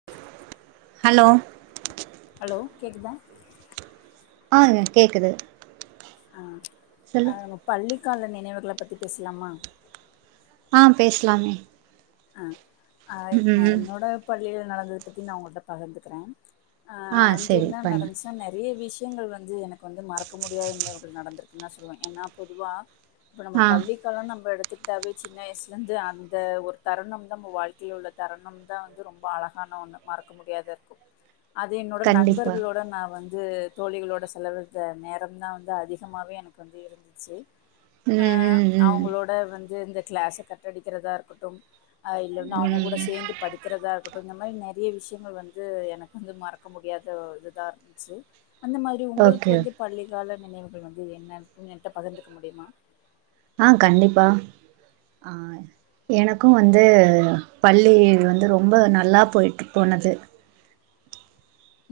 [inaudible] Hello hello கேக்குதா ஆங்க கேக்குது ஆ சொல்லு அ உங்க பள்ளிக்கால நினைவுகள பத்தி பேசலாமா ஆ பேசலாமே அ அ அ ம் என்னோட பள்ளியில நடந்தத பத்தி நா உங்ககிட்ட பகிர்ந்துக்கறே ஆ அங்க சரி என்ன பண்ணு நடச்சு நெறைய விஷயங்கள் வந்து எனக்கு வந்து மறக்க முடியாத நினைவுகள் நடந்திருக்குன்னு தா சொல்லுவே ஏன்னா பொதுவா இப்ப நம்ம ஆ பள்ளிக்கால நம்ம எடுத்துக்கிட்டாவே சின்ன வயசுல இருந்து அந்த ஒரு தருணம் தா நம்ம வாழ்க்கையில உள்ள தருணம் தா வந்து ரொம்ப அழகான ஒன்னு மறக்க முடியாத இருக்கு அது என்னோட கண்டிப்பா நண்பர்களோட நா வந் து தோழிகளோட செலவழித்த நேரம்தா வந்து அதிகமாவே எனக்கு வந்து இருந்துச்சு அ ம் ம் ம் அவங்களோட வந்து இந்த கிளாஸ கட்டடிக்கிறதா இருக்கட்டு ஆ இல்லன்னா அவங்க கூட ம் சேர்ந்து படிக்கிறதா இருக்கட்டு இந்த மாரி நெறைய விஷயங்கள் வந்து எனக்கு வந்து மற க்க முடியாத இதுதா இருந்துச்சு அந்த மாரி உங்களுக்கு ஓகே வந்து பள்ளிக்கால நினைவுகள் வந்து என்னனு என்ட பகிர்ந்துக்க முடியுமா ஆ கண்டிப்பா ஆ எனக்கு வந்து பள்ளி வந்து ரொம்ப நல்லா போய்ட்டு போனது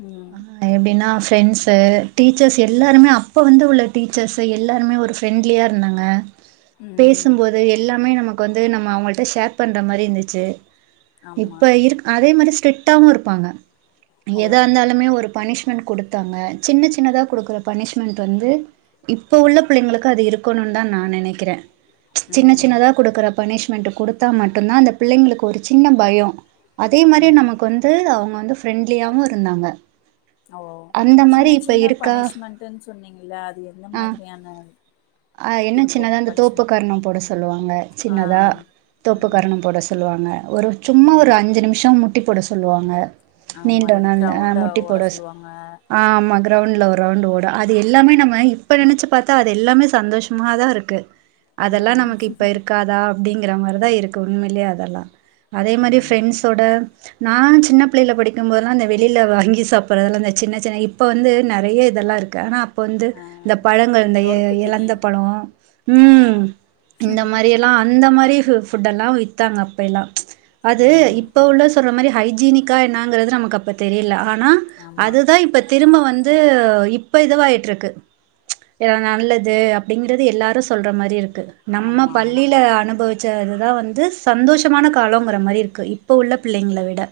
ம் எப்படின்னா ஃப்ரெண்ட்ஸு டீச்சர்ஸ் ம் எல்லாருமே அப் இப்ப வந்து உள்ள டீச்சர்ஸு எல்லாருமே ஒரு ஃப்ரெண்ட்லியா இருந்தாங்க பே ம் சும் போது எல்லாமே நமக்கு வந்து நம்ம அவங்கள்ட ஷேர் பண்ற மாரி இருந்துச்சு ஆமா இப்ப இருக்க அதே மாரி ஸ்டெட்டாவு இருப்பாங்க ஓ எதா இருந்தாலு மே ஒரு பனிஷ்மெண்ட் குடுத்தாங்க சின்ன சின்னதா கொடுக்குற பனிஷ்மெண்ட் வந்து இப்போ உள்ள பிள்ளைங்களுக்கு அது இருக்கணுன் தா நா நினைக்கிறே சின்ன ம் சின்னதா கொடுக்குற பனிஷ்மெண்ட் கொடுத்தா மட்டுதா அந்த பிள்ளைங்களுக்கு ஒரு சின்ன பயோ அதே மாரி ம் நமக்கு வந்து அவங்க வந்து ஃப்ரெண்ட்லியாவு இருந்தாங்க ஓ அந்த மாரி சின்ன இப்ப சின்ன இருக்கா? பனிஷ்மென்ட்ன்னு சொன்னீங்கல்ல அது எந்த மாதிரியான அ என்ன இருக்கும் சின்னதா அந்த தோப்பு பனிஷ்மெண்ட் கரணம் போட சொல்லுவாங்க ஆ சின்னதா தோப்பு ம் கரணம் போட சொல்லுவாங்க ஒரு சும்மா ம் ஒரு அஞ்சு நிமிஷம் முட்டி போட சொல்லுவாங்க ஆமா நீண்டோன இல்லாட்டி அந்த ஆ க்ரௌண்ட முட்டி ஓட போட சொல்லுவாங்க ஆமா க்ரௌண்ட்ல ஒரு ரவுண்டு ஓடு அது எல்லாமே நம்ம இப்போ நெனச்சி பாத்தா அது எல்லாமே சந்தோஷமா தா இருக்கு [inaudible] அதெல்லா நமக்கு இப்ப இருக்காதா அப்படிங்கிற மாரிதா இருக்கு உண்மையிலேயே அதெல்லா அதே மாரி ம் ஃப்ரெண்ட்ஸ் தொட நானு சின்ன பிள்ளைல படிக்கு போதுலா அந்த வெளியில வாங்கி சாப் புற அதெல்லா அந்த சின்ன சின்ன இப்ப வந்து நெறைய இதெல்லா இருக்கு ஆனா அ இப்ப வந்து ஆ இந்த பழங்கள் இந்த நொறுக்கு தீனி எழந்த பழோ ஆ ம் இந்த மாரி எல்லா அந்த மாதிரி ஃபுட் எல்லா வித்தாங்க அப்ப எல்லா அது ம் இப்ப உள்ள சொல்ற மாதிரி ஹைஜீனிக்கா என்னங்றது நமக்கு அப்ப தெரில ஆனா ஆமா அதுதா இப்ப திரும்ப வந்து இப்ப இதுவாயிட்ருக்கு ஏனா நல்லது அப் அப்டிங்கிறது எல்லாரு சொல்ற மாரி இருக்கு நம்ம ஆமா ஆமா பள்ளியில அனுபவி ச அதுதா வந்து சந்தோஷமான காலங்கிற மாரி இருக்கு இப்போ உள்ள பிள்ளைங்கள விட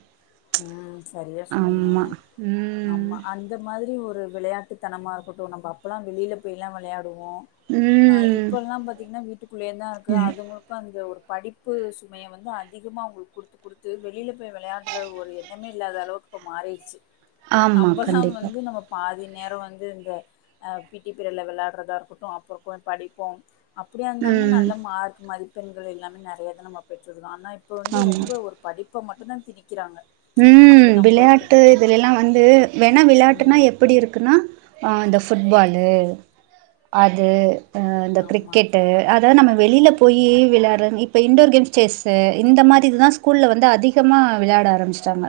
ம் சேரியா சொன்னிங்க ஆமா. ம். ஆமா அந் அந்த மாதிரி ஒரு விளையாட்டுத்தனமா இருக்கட்டு நம்ம அப்போலா வெளியில போய்லா விளையாடுவோ ஆ ம். இப்ப எல்லா பாத்தீங்கன்னா வீட்டுக்குள்ளயே தா இருக்கு அதுவு இப்ப அந்த ஒரு படிப்பு சுமைய வந்து அதிகமா அவங்களுக்கு கொடுத்து கொடுத்து வெளியில போய் விளையா ஒரு ஒரு எண்ணமே இல்லாத அளவுக்கு இப்போ மாறிடுச்சு ஆமா. நம்மல்லா கண்டிப்பா. வந்து நம்ம பாதி நேரோ வந்து இந்த அ பிடி பிரியடுல விளையாடுறதா இருக்கட்டு அப்புறோ உக்காந்து படிப்போ அப்படியா இருந்தாலுமே ம். நல்ல மார்க் மதிப்பெண்கள் எல்லாமே நெறைய தா நம்ம பெற்றிருந்தோ ஆனா இப்போ வந்து ஆமா. ரொம்ப ஒரு படிப்ப மட்டுதா திணிக்குறாங்க ம் விளயாட்டு இதுலயெல்லா வந்து வேணா விளாட்டுனா ம். எப் எப்புடி இருக்குன்னா ஆ இந்த ஃபுட்பாலு அது ஆ இந்த ஆமா. கிரிக்கெட்டு அதாது நம்ப வெளில போயி விளாட்ற இப்ப இன்டோர் கேம்ஸ் செஸ்சு இந்த மாரி இதுதா ஸ்கூல்ல வந்து அதிகமாக விளாட ஆரமிச் சாங்க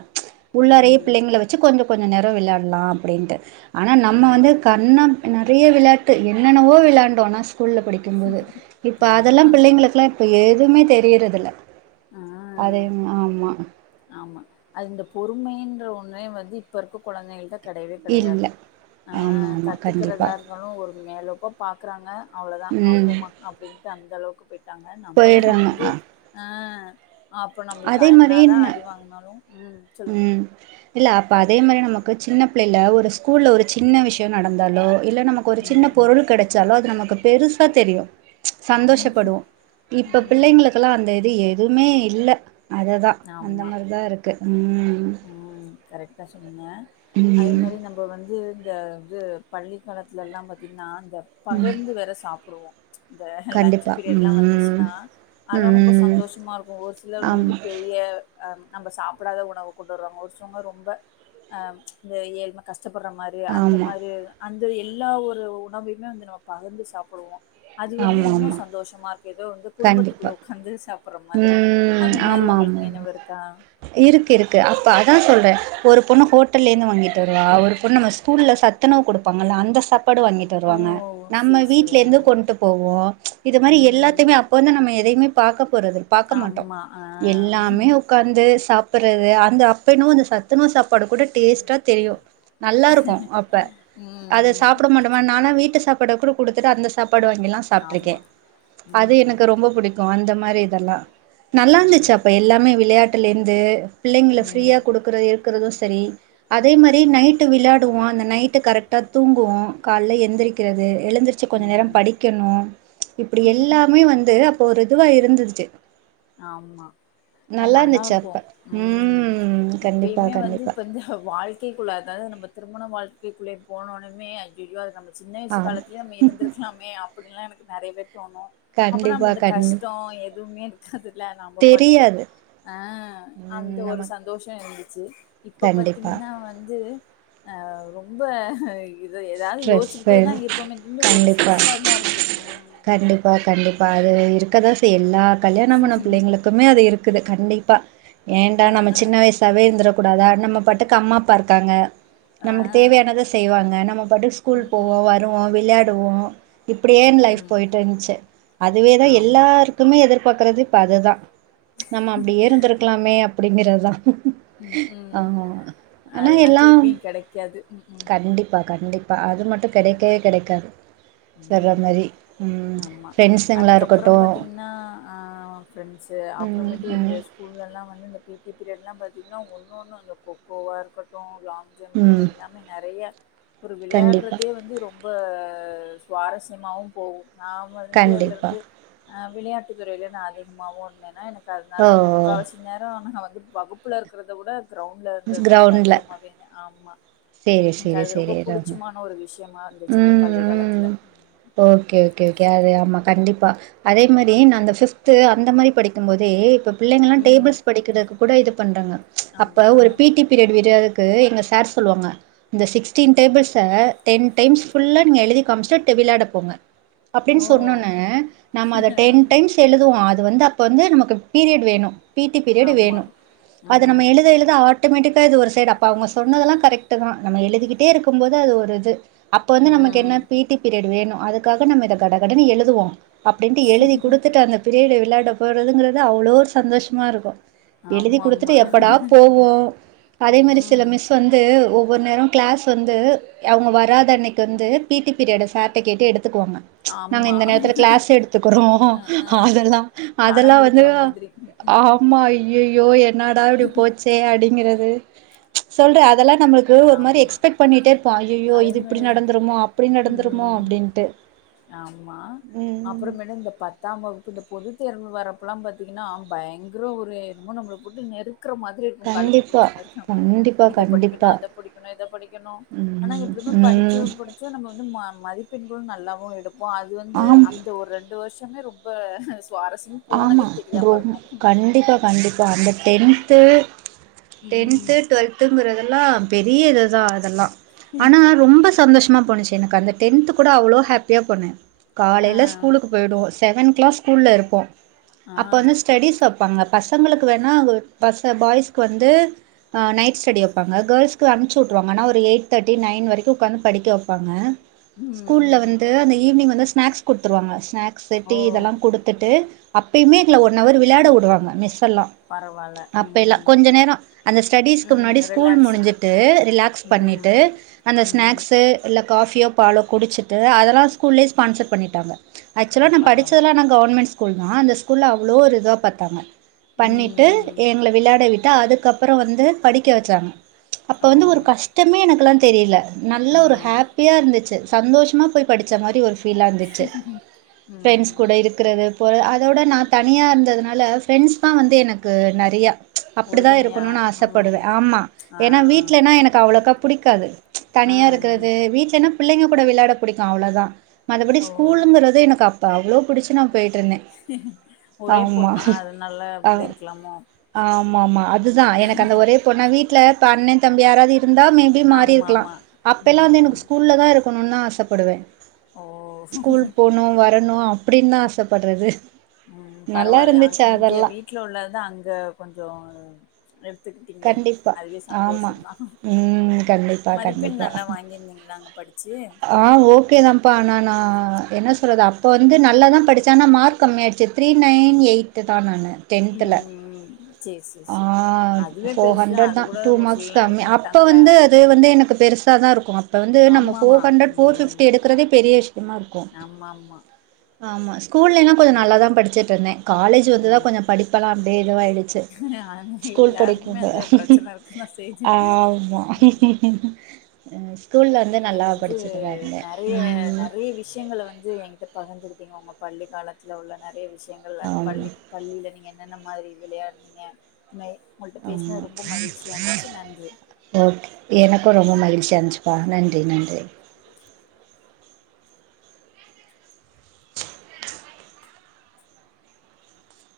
உள்ளாரையே ம். பிள்ளைங்கள வச்சி கொஞ்சோ கொஞ்சோ நேரோ விளையாட்லா அப்டின்ட்டு ஆனா நம்ம ஆமா, வந்து கண்ணம் நறைய விளையாட்டு என்னென்னவோ விளாண்டோ ஆனா ஸ்கூல்ல படிக்கு டிங்கு போது இப்ப ஆமா. அதெல்லா பிள்ளைங்களுக்ல்லா இப்ப எதுவுமே தெரியறது இல்ல ஆ அதே ஆம்மா ஆமா அது இந்த பொறுமைன்ற ஒன்னே வந்து இப்ப இருக்க கொழந்தைகள்ட்ட கெடையவே இல்ல கெடையாது ஆ ஆமா ஆமா கண்டிப்பா கத்துக்றதா இருந்தாலு ஒரு மேலோப்பா பாக்குறாங்க அவ்ளோதா ஆ ம் போமா அப்டின்ட்டு அந்த அளவுக்கு பொயிட்டாங்க நம்பல்லா போயிடுறாங்க வந்து அ ஆ அப்போ நம்ளுக்கு அதே மாரி என்னாதா ந அடி வாங்குனாலும் ம் சொல்லுங்க ம் இல்ல அப்ப அதே மாரி நமக்கு சின்ன பிள்ளைல ஒரு ஸ்கூல்ல ஒரு சின்ன விஷ்யோ நடந்தாலோ இல்ல ஒரு சின்ன ம் பொருள் கெடச்சாலு அது நமக்கு பெருசா தெரியு ஆமா. சந்தோஷப்படுவோ இப்ப ம் பிள்ளைங்ளுக் குல்லா அந்த இது எதுமே இல்ல அதுதா அந்த ஆமா. மாரிதா இருக்கு ம் ம் கரெக்டா சொன்னீங்க அது ம் மாரி நம்ப வந்து இந்த வந்து பள்ளிக்காலத்துலல்லா பாத்திங்ன்னா இந்த பகிர்ந்து வேற சாப்டுவோ இந்த லன்ச்சு கண்டிப்பா பீரியட்ல்லா ம் வந்துச்ன்னா அதெல்லா ரொம்ப ம் சந்தோஷமா இருக்கு ஒரு சிலர் வந்து ஆமா பெரிய அ நம்ப சாப்டாத உணவு கொண்டு வருவாங்க ஒருசிலவங்க ரொம்ப ஆ இந்த ஏழ்ம கஷ்டப்பட்ற மாரி அந்த ஆமா மாரி அந்த எல்லா ஒரு உணவையுமே வந்து நம்ம பகிர்ந்து சாப்டுவோ அது வந்து ஆமா இன்னு ஆமா சந்தோஷமா இருக்கு ஏதோ வந்து குடும்பத்துக்குள்ள கண்டிப்பா வந்து உட்காந்து சாப் புட்ற மாதிரி ம் அந்த மாரி ஆமா ஆமா உங்ளுக்கு நினைவு இருக்கா இருக்கு இருக்கு அப்ப அதா சொல்றே ஒரு பொண்ணு ஹோட்டல்லேந்து வாங்கிட்டு வருவா ஒரு பொண்ணு நம்ம ஸ்கூல்ல சத் துணவு குடுப்பாங்கள அந்த சத் சாப்பாடு வாங்கிட்டு ஓ! வருவாங்க நம்ம சரி, சரி. வீட்ல ஆ. இருந்து கொண்டு போவோ இது மாரி ம். எல்லாத்தையுமே இப்ப வந்து நம்ம எதையுமே பாக்க போறது பாக்க மாட்டோ ஆமா. ஆ. எல்லாமே உக்காந்து சாப்புட்ற அந்த அப்ப எனவோ அந்த சத்துணவு சாப்பாடு கூட டேஸ்டா தெரியு நல்லா இருக்கு அப்ப அத ம், ம். சாப்பிட மாட்டோ நானா வீட்டு சாப்பாட கூட குடுத்துட்டு அந்த சாப்பாடு வாங்கில்லா சாப்ட்டு இருக்கே ஆமா. அது ம். எனக்கு ரொம்ப புடிக் கு அந்த மாறி இத எல்லா நல்லா இருந்துச்சு ம். அப்ப எல்லாமே விளையாட்டுல இருந்து பிள்ளைங்கள ஃப்ரீயா ம். குடுக்கற இருக்குறது சேரி அதே மாறி நைட்டு விளையாடுவோ அந்த நைட்டு கரெட்டா தூங்குவோ காலையில எந்திரிக்கிறது எழுந்திருச் ச்சு கொஞ்சே நேர ம். படிக்கணு இப்புடி எல்லாமே வந்து அப்போ ஒரு இதுவா இருந்துருச்சு ஆம்மா அது நல்லா இருந்துச்சு இருக்கு அப்ப ம் கண்டிப்பா இப்பயுமே வந்து கண்டிப்பா இப்ப இந்த வாழ் க்கைகுள்ள அதது நம்ப திருமண வாழ்க்கைக்குள்ளே போனவுன்னுமே ஐயையோ அது நம்ப சின்ன ஆமா வயசுகாலத்துலே நம்ப இருந்திருக் கலாமே அப்புடின்னு எல்லா எனக்கு நெறையவே தோணு அப்பனா இந்த கண்டிப்பா இந்த கண் கஷ்டோ எதுவுமே அதுல நம்ப பாட்டுக்கு தெரியாது ஆ அந்த ம் ஒரு நமக் சந்தோஷோ இருந்துச்சு இப்ப கண்டிப்பா பாத்திங்கன்னா வந்து ஆ ரொம்ப இது ஏதாது ஸ்ட்ரெஸ்ஸு யோச்சிக்கிட்டேதா இருக்கோமே தெரிஞ்சு ஒரு ஸ்ட்ரெஸ்ஸாதா இருக்கு ம் பா கண்டிப்பா அது இருக்கதா செய்யு எல்லா கல்யாணோமாணோ பிள்ளைங்ளுக்குமே அது இருக்குது கண்டிப்பா ஏன்டா அ, நம்ம அ, சின்ன வயசாவே இருந்துர கூடாதா நம்ம பாட்டுக்கு அம்மா அப்பா இருக்காங்க ஆ. நமக்கு தேவையானத செய்வாங்க நம்ம பாட்டுக்கு ஸ்கூல் ம், போவோ ம். வருவோ விளையாடுவோ இப்டியே ம் லைஃப் ம் பொயிட்ருன்சி அதுவேதா ஆமா எல்லாருக் குமே எதிர்பார்க்றது இப்ப அதுதா நம்ம அப்டியே ஏ இருந்ருக்லாமே அப்டிங்கிறதுதா ம் ம் ஆ அனா அதுதா எல்லா திருப்பியு கெடைக்காது ம் ம் கண்டிப்பா கண்டிப் இப்ப அது மட்டு கிடைக்கவே கிடைக்காது சொல்ற ம் மாரி. ம். ஆமா ஃப்ரெண்ட்ஸுங்களா அதுக்கப்புறோ இருக்கட்டும். பாத்தீங்கன்னா ஆ ஃப்ரண்ட்சு அப்புறே ம், மேட்டி இந்த ம். ஸ்கூல்ல எல்லா வந்து இந்த பிட்டி பீரியட்லா பாத்திங்கன்னா ஒன்னன் ஒன்னோ அந்த கொக்கோவாக இருக்கட்டு லாங் ஜம்ப்பு ம். எல்லாமே நெறைய ஒரு கண்டிப்பா, விளையாடுறதே வந்து ரொம்ப சுவாரஸ்யமாவோ போகு நா வந்து அதுல கண்டிப்பா. இருந்து ஆ விளையாட்டுத்துறையில நா அதிகமாவவு ஓட்னேனா எனக்கு ஓ! அதனால முக்கவசி சில நேரே ஆனா வந்து வகுப்புல இருக்கிறத விட கிரௌண்ட்ல இருந்ததுதா எனக்கு கிரவுண்ட்ல. அதிகமா வேணு ஆம்மா சரி, எனக்கு சரி, அது ரொம்ப சரி. ராம. புடிச்சமான ஒரு விஷயமா இருந்துச்சு இந்த ம், பள்ளி காலத்துல ம். ஓகே ஓகே ஓகே அது ஆமா கண்டிப்பா அதே மாறி நா அந்த பபிப்து அந்த மாறி படிக்கு போதே இப்ப பிள்ளைங்கலா‌ ம். டேபிள்ஸ் படிக்கிறதுக்கு கூட இது பண்றாங்க அப்ப ஆமா. ஒரு பிட்டி பீரியட்டு விடுறதுக்கு எங்க சார் சொல்லுவாங்க இந்த சிக்ஸ்டீன் டேபிள்ஸ்சா டென் டைம்ஸ் புல்லா நீங்க எழுதி காம்ச்சுடு டூ விளையாட போங்க அப்டின்னு ஓ சொன்னோன்ன நம்ம அத டென் டைம்ஸ் எழுதுவோ அது‌ வந்து அப்ப வந்து நமக்கு பீரியட் வேணு பிட்டி பீரியட் ஆமா வேணு அத நம்ம ம் எழுத எழுத ஆட் ட்டோமேட்டிக்கா இது ஒரு சைடு அப்போ அவுங்க சொன்னது எல்லா கரெக்ட்டு தா நம்ம எழுதிக்கிட்டே இருக்கு போது அது ஒரு இது அப்ப வந்து நமக்கு என்ன ம் பிடி பீரியட் வேணு அதுக்காக நம்ம இத கடகடனு எழுதுவோ அப்புடின்ட்டு எழுதி கொடுத்துட்டு அந்த பீரியடு விளையாட போறதுங்கறது அவ்ளோ சந்தோஷமா இருக்கு எழுதி கொடுத்துட்டு ஆமாமா எப்படா போவோ அதே மாறி சில ம் மிஸ் சு வந்து ஒவ்வொரு நேரம் கிளாஸ் வந்து அவுங்க வ ராத அன்னைக்கு வந்து பீட்டி பீரியட்டா சார் கிட்ட‌ கேட்டு எடுத்துக்கு வாங்க நாங்க ஆமா இந்த நேரத்துல கிளாஸ் எடுத்துக்குறோ அ ஆ அத எல்லா அத எல்லா கடன் வந்து குடுக்குற மாதிரி ம் ஆமா ஐ ய்யோயோ என்னடா இப்புடி போச்சே அடிங்கிறது சொல்ற அத எல்லா நம்மளுக் கு ஒரு மாறி ஆமா எக்ஸ்பெக்ட் பண்ணிட்டே இருப்போ ஐயோ அதே இது இப்புடி மாரி நடந்துருமோ அப்புடி நடந்துருமோ ம் அப்புடின்ட்டு ஆமா அப்புறோ மேலு இந்த பத் தா‌ம் வகுப்பு இந்த பொது தேர்வு வரப்பல்லா பாத்தீங்கன்னா பயங்கர ஒரு என்னமே நம்பள போட்டு நெருக்கற மா றி இருக்கு கழுத்த கண்டிப்பா பிடிச்சு நேருக்குற மாறி கண்டிப்பா இத படிக்கணு கண்டிப்பா அத படிக்கணு இத படிக்கணு ஆனா ம் எப்புடியுமே படிச்சு ம் முடிச்சு வந்து நம்ம வந்து ம மதிப்பெண்களு நல்லாவு எடுப்போ அது வந்து ஆம் அந்த ஒரு ரெண்டு வருஷமே ரொம் பா சுவாரசியம் ஆமா க்ரோமு கண்டிப்பா கண்டிப்பா அந்த டென்த்து ம். டென்த்து டுவெல்த் திரும்புரதெல்லா பெரிய இது தா அதெல்லா ஆனா ரொம்ப சந்தோஷமா போச்சு எனக்கு அந்த டென்த்து கூட அவ்ளோ ஹாப்பியா போனே ஆ. காலைல ஸ்கூலுக்கு போயிடுவோ செவன் கிளாஸ் ஸ்கூல்ல இருப்போ ஆ. அப்ப வந்து ஸ்டடிஸ் வப்பாங்க பசங்களுக்கு வேணா பச பாய்ஸ்க்கு வந்து அ நைட் ஸ்டடி வப்பாங்க கேள்ஸ்கு அனுப்புச்சி வுட்ருவாங்க‌ ஆனா ஒரு எயிட் தேட்டி நைன் வரைக்கு உக்காந்து படிக்க வைப்பாங்க ம், ஸ்கூல்ல வந்து ம். அந்த ஈவினிங் வந்து ஸ்நாக்ஸ் குடுத்துருவாங்க ஸ்நாக்ஸ் ஓ! டீ இதெல்லா குடுத்துட்டு அப்புயுமே எங்கள ஒன் ஹவர் விளையாட விடு வாங்க மிஸ்சு எல்லா பரவால்ல. அப்ப எல்லா ம். கொஞ்ச நேரம் அந்த ஸ்டடிஸ்க்கு ம். முன்னாடி ஸ்கூல் ரிலாக்ஸுக்கு. முடிஞ்சுட்டு ரிலாக்ஸ் ம். பண்ணிட்டு அந்த ம். ஸ்நாக்சு இல்ல காபியோ பாலோ குடிச்சிட்டு அதெல்லா ஸ்கூல்லேயே ஸ்பான்சர் பண்ணிட்டாங்க ஓ ஆக்சுவலா நா பரவால்ல படிச்சதெலா நாங் கவர்மெண்ட் ஸ்கூல் தா அந்த ஸ்கூல்ல அவ்ளோ ஒரு இதுவா பாத்தாங்க ம் பண்ணிட்டு ம் எங்கள விளையாட விட்டா அதுக்கப்றோ வந்து படிக்க வச்சாங்க அப்போ ஓ வந்து ஒரு கஷ்ட இதுமே எனக்குலா தெரியல ஆ நல்லா ஒரு ஹாப்பியாருந்துச்சு சந்தோஷமா போய் படிச்ச மாரி ஒரு பீல் ஆ இருந்துச்சு பிரெண்ட்ஸ் ம் கூட இருக்கிறது அதோட நா தனியாருந்ததுனால ஃப்ரெண்ட்ஸ் தா வந்து எனக்கு நெறையா அப்டிதா உறுதுணையா இருக்கணுனு ம் ஆசப்படுவே ஆமா ஆ ஏனா வீட்லன்னா எனக்கு அவ்ளோக்கா புடிக்காது ஆ ம் தனியாருக்கிறது விட்லன்னா பிள்ளைங்க கூட விளாட புடிக்கு அவ்ளோ தா மத்தபடி ஓ ஸ்கூலுங்கிறது எனக்கு அப்ப அவ்ளோ பிடிச்சு நா போய்ட்டு ஒரே பொண்ணா அதுனால அப்டி இருக்கலாமோ ஆமா ஆமா அது தா எனக்கு அந்த ஒரே பொண்ணா வீட்ல இப்ப அண்ணே தம்பி யாராது இருந்தா மேபி ஆமா மாறிருக்கலா ஆமா அப்ப எல்லா வந்து ம் எனக்கு ஸ்கூல்ல தா இருக்கணுனு ஆசப்படுவே ஓ ஸ்கூல் போணு வரணு அப்டின்னு தா ஆசப்பட்றது ம் நல்லா பரவால்ல அங் இருந்துச்சு இங்க அதெல்லா வீட்ல உள்ளதுதா அங்க கொஞ்சோ எடுத்துக்கிட்டீங்ளே கண்டிப்பா அதுவே ஆமா சந்தோஷோந் தா ம் கண்டிப்பா மதிப்பெண் கண்டிப்பா நல்லா வாங்கியிருந்தீங்ளா அங்க படிச்சு ஆ ஓகே தாம்ப்பா நானு நா என்ன சொல்றது அப்போ வந்து நல்லா தா படிச்சே ஆனா மார்க் கம்மி ஆயிட்ச்சு த்ரீ நைன் எயிட் தா நானு ம் டென்த்துல ம் சேரி ஆ சேரி அதுவே ஃபோர் பெருசுதான். ஹண்ட்ரட் அது தா கூட டூ ஒரு மார்க்ஸ் சிலர்லாம் கம்மி எடுக்க அப்போ மாட்டாங்கல்ல. வந்து அது வந்து எனக்கு பெருசா தாருக்கு அப்ப வந்து ஆமாமா. ஃபோர் ஹன்ரெட் ஃபோர் ம். ஃபிப்டி எடுக்கறதே பெரிய விஷயமாருக்கு ஆமாமா. ஆமா ஸ்கூல்லலா கொஞ்சோ நல்லா தா படிச்சுட்டுருந்தே காலேஜ் வந்து தா கொஞ்சோ படிப்பெல்லா அப்டியே இதுவாய்டுச்சு [unintelligible] எல்லாரும் ஆம்மா ம். ஸ்கூல்ல வந்து நீங்க நல்லா வந்து படிச்சுட்டு தா இருந்தே நெறைய ம் நெறைய விஷயங்க வந்து ஏகிட்ட பகிர்ந்துருக்கீங்க உங்க பள்ளிக்காலத்துல உள்ள நெறைய விஷயங்கள் அது ஆமா பள்ளி பள்ளில நீங்க என்னென்ன மாரி விளையாடுனீங்க உங்கள்ட்ட பேசுனது ரொம்ப மகிழ்ச்சியாருந்துச்சு நன்றி ஓக் எனக்கு ரொம்ப மகிழ்ச்சியாருந்துச்சிப்பா நன்றி நன்றி [inaudible]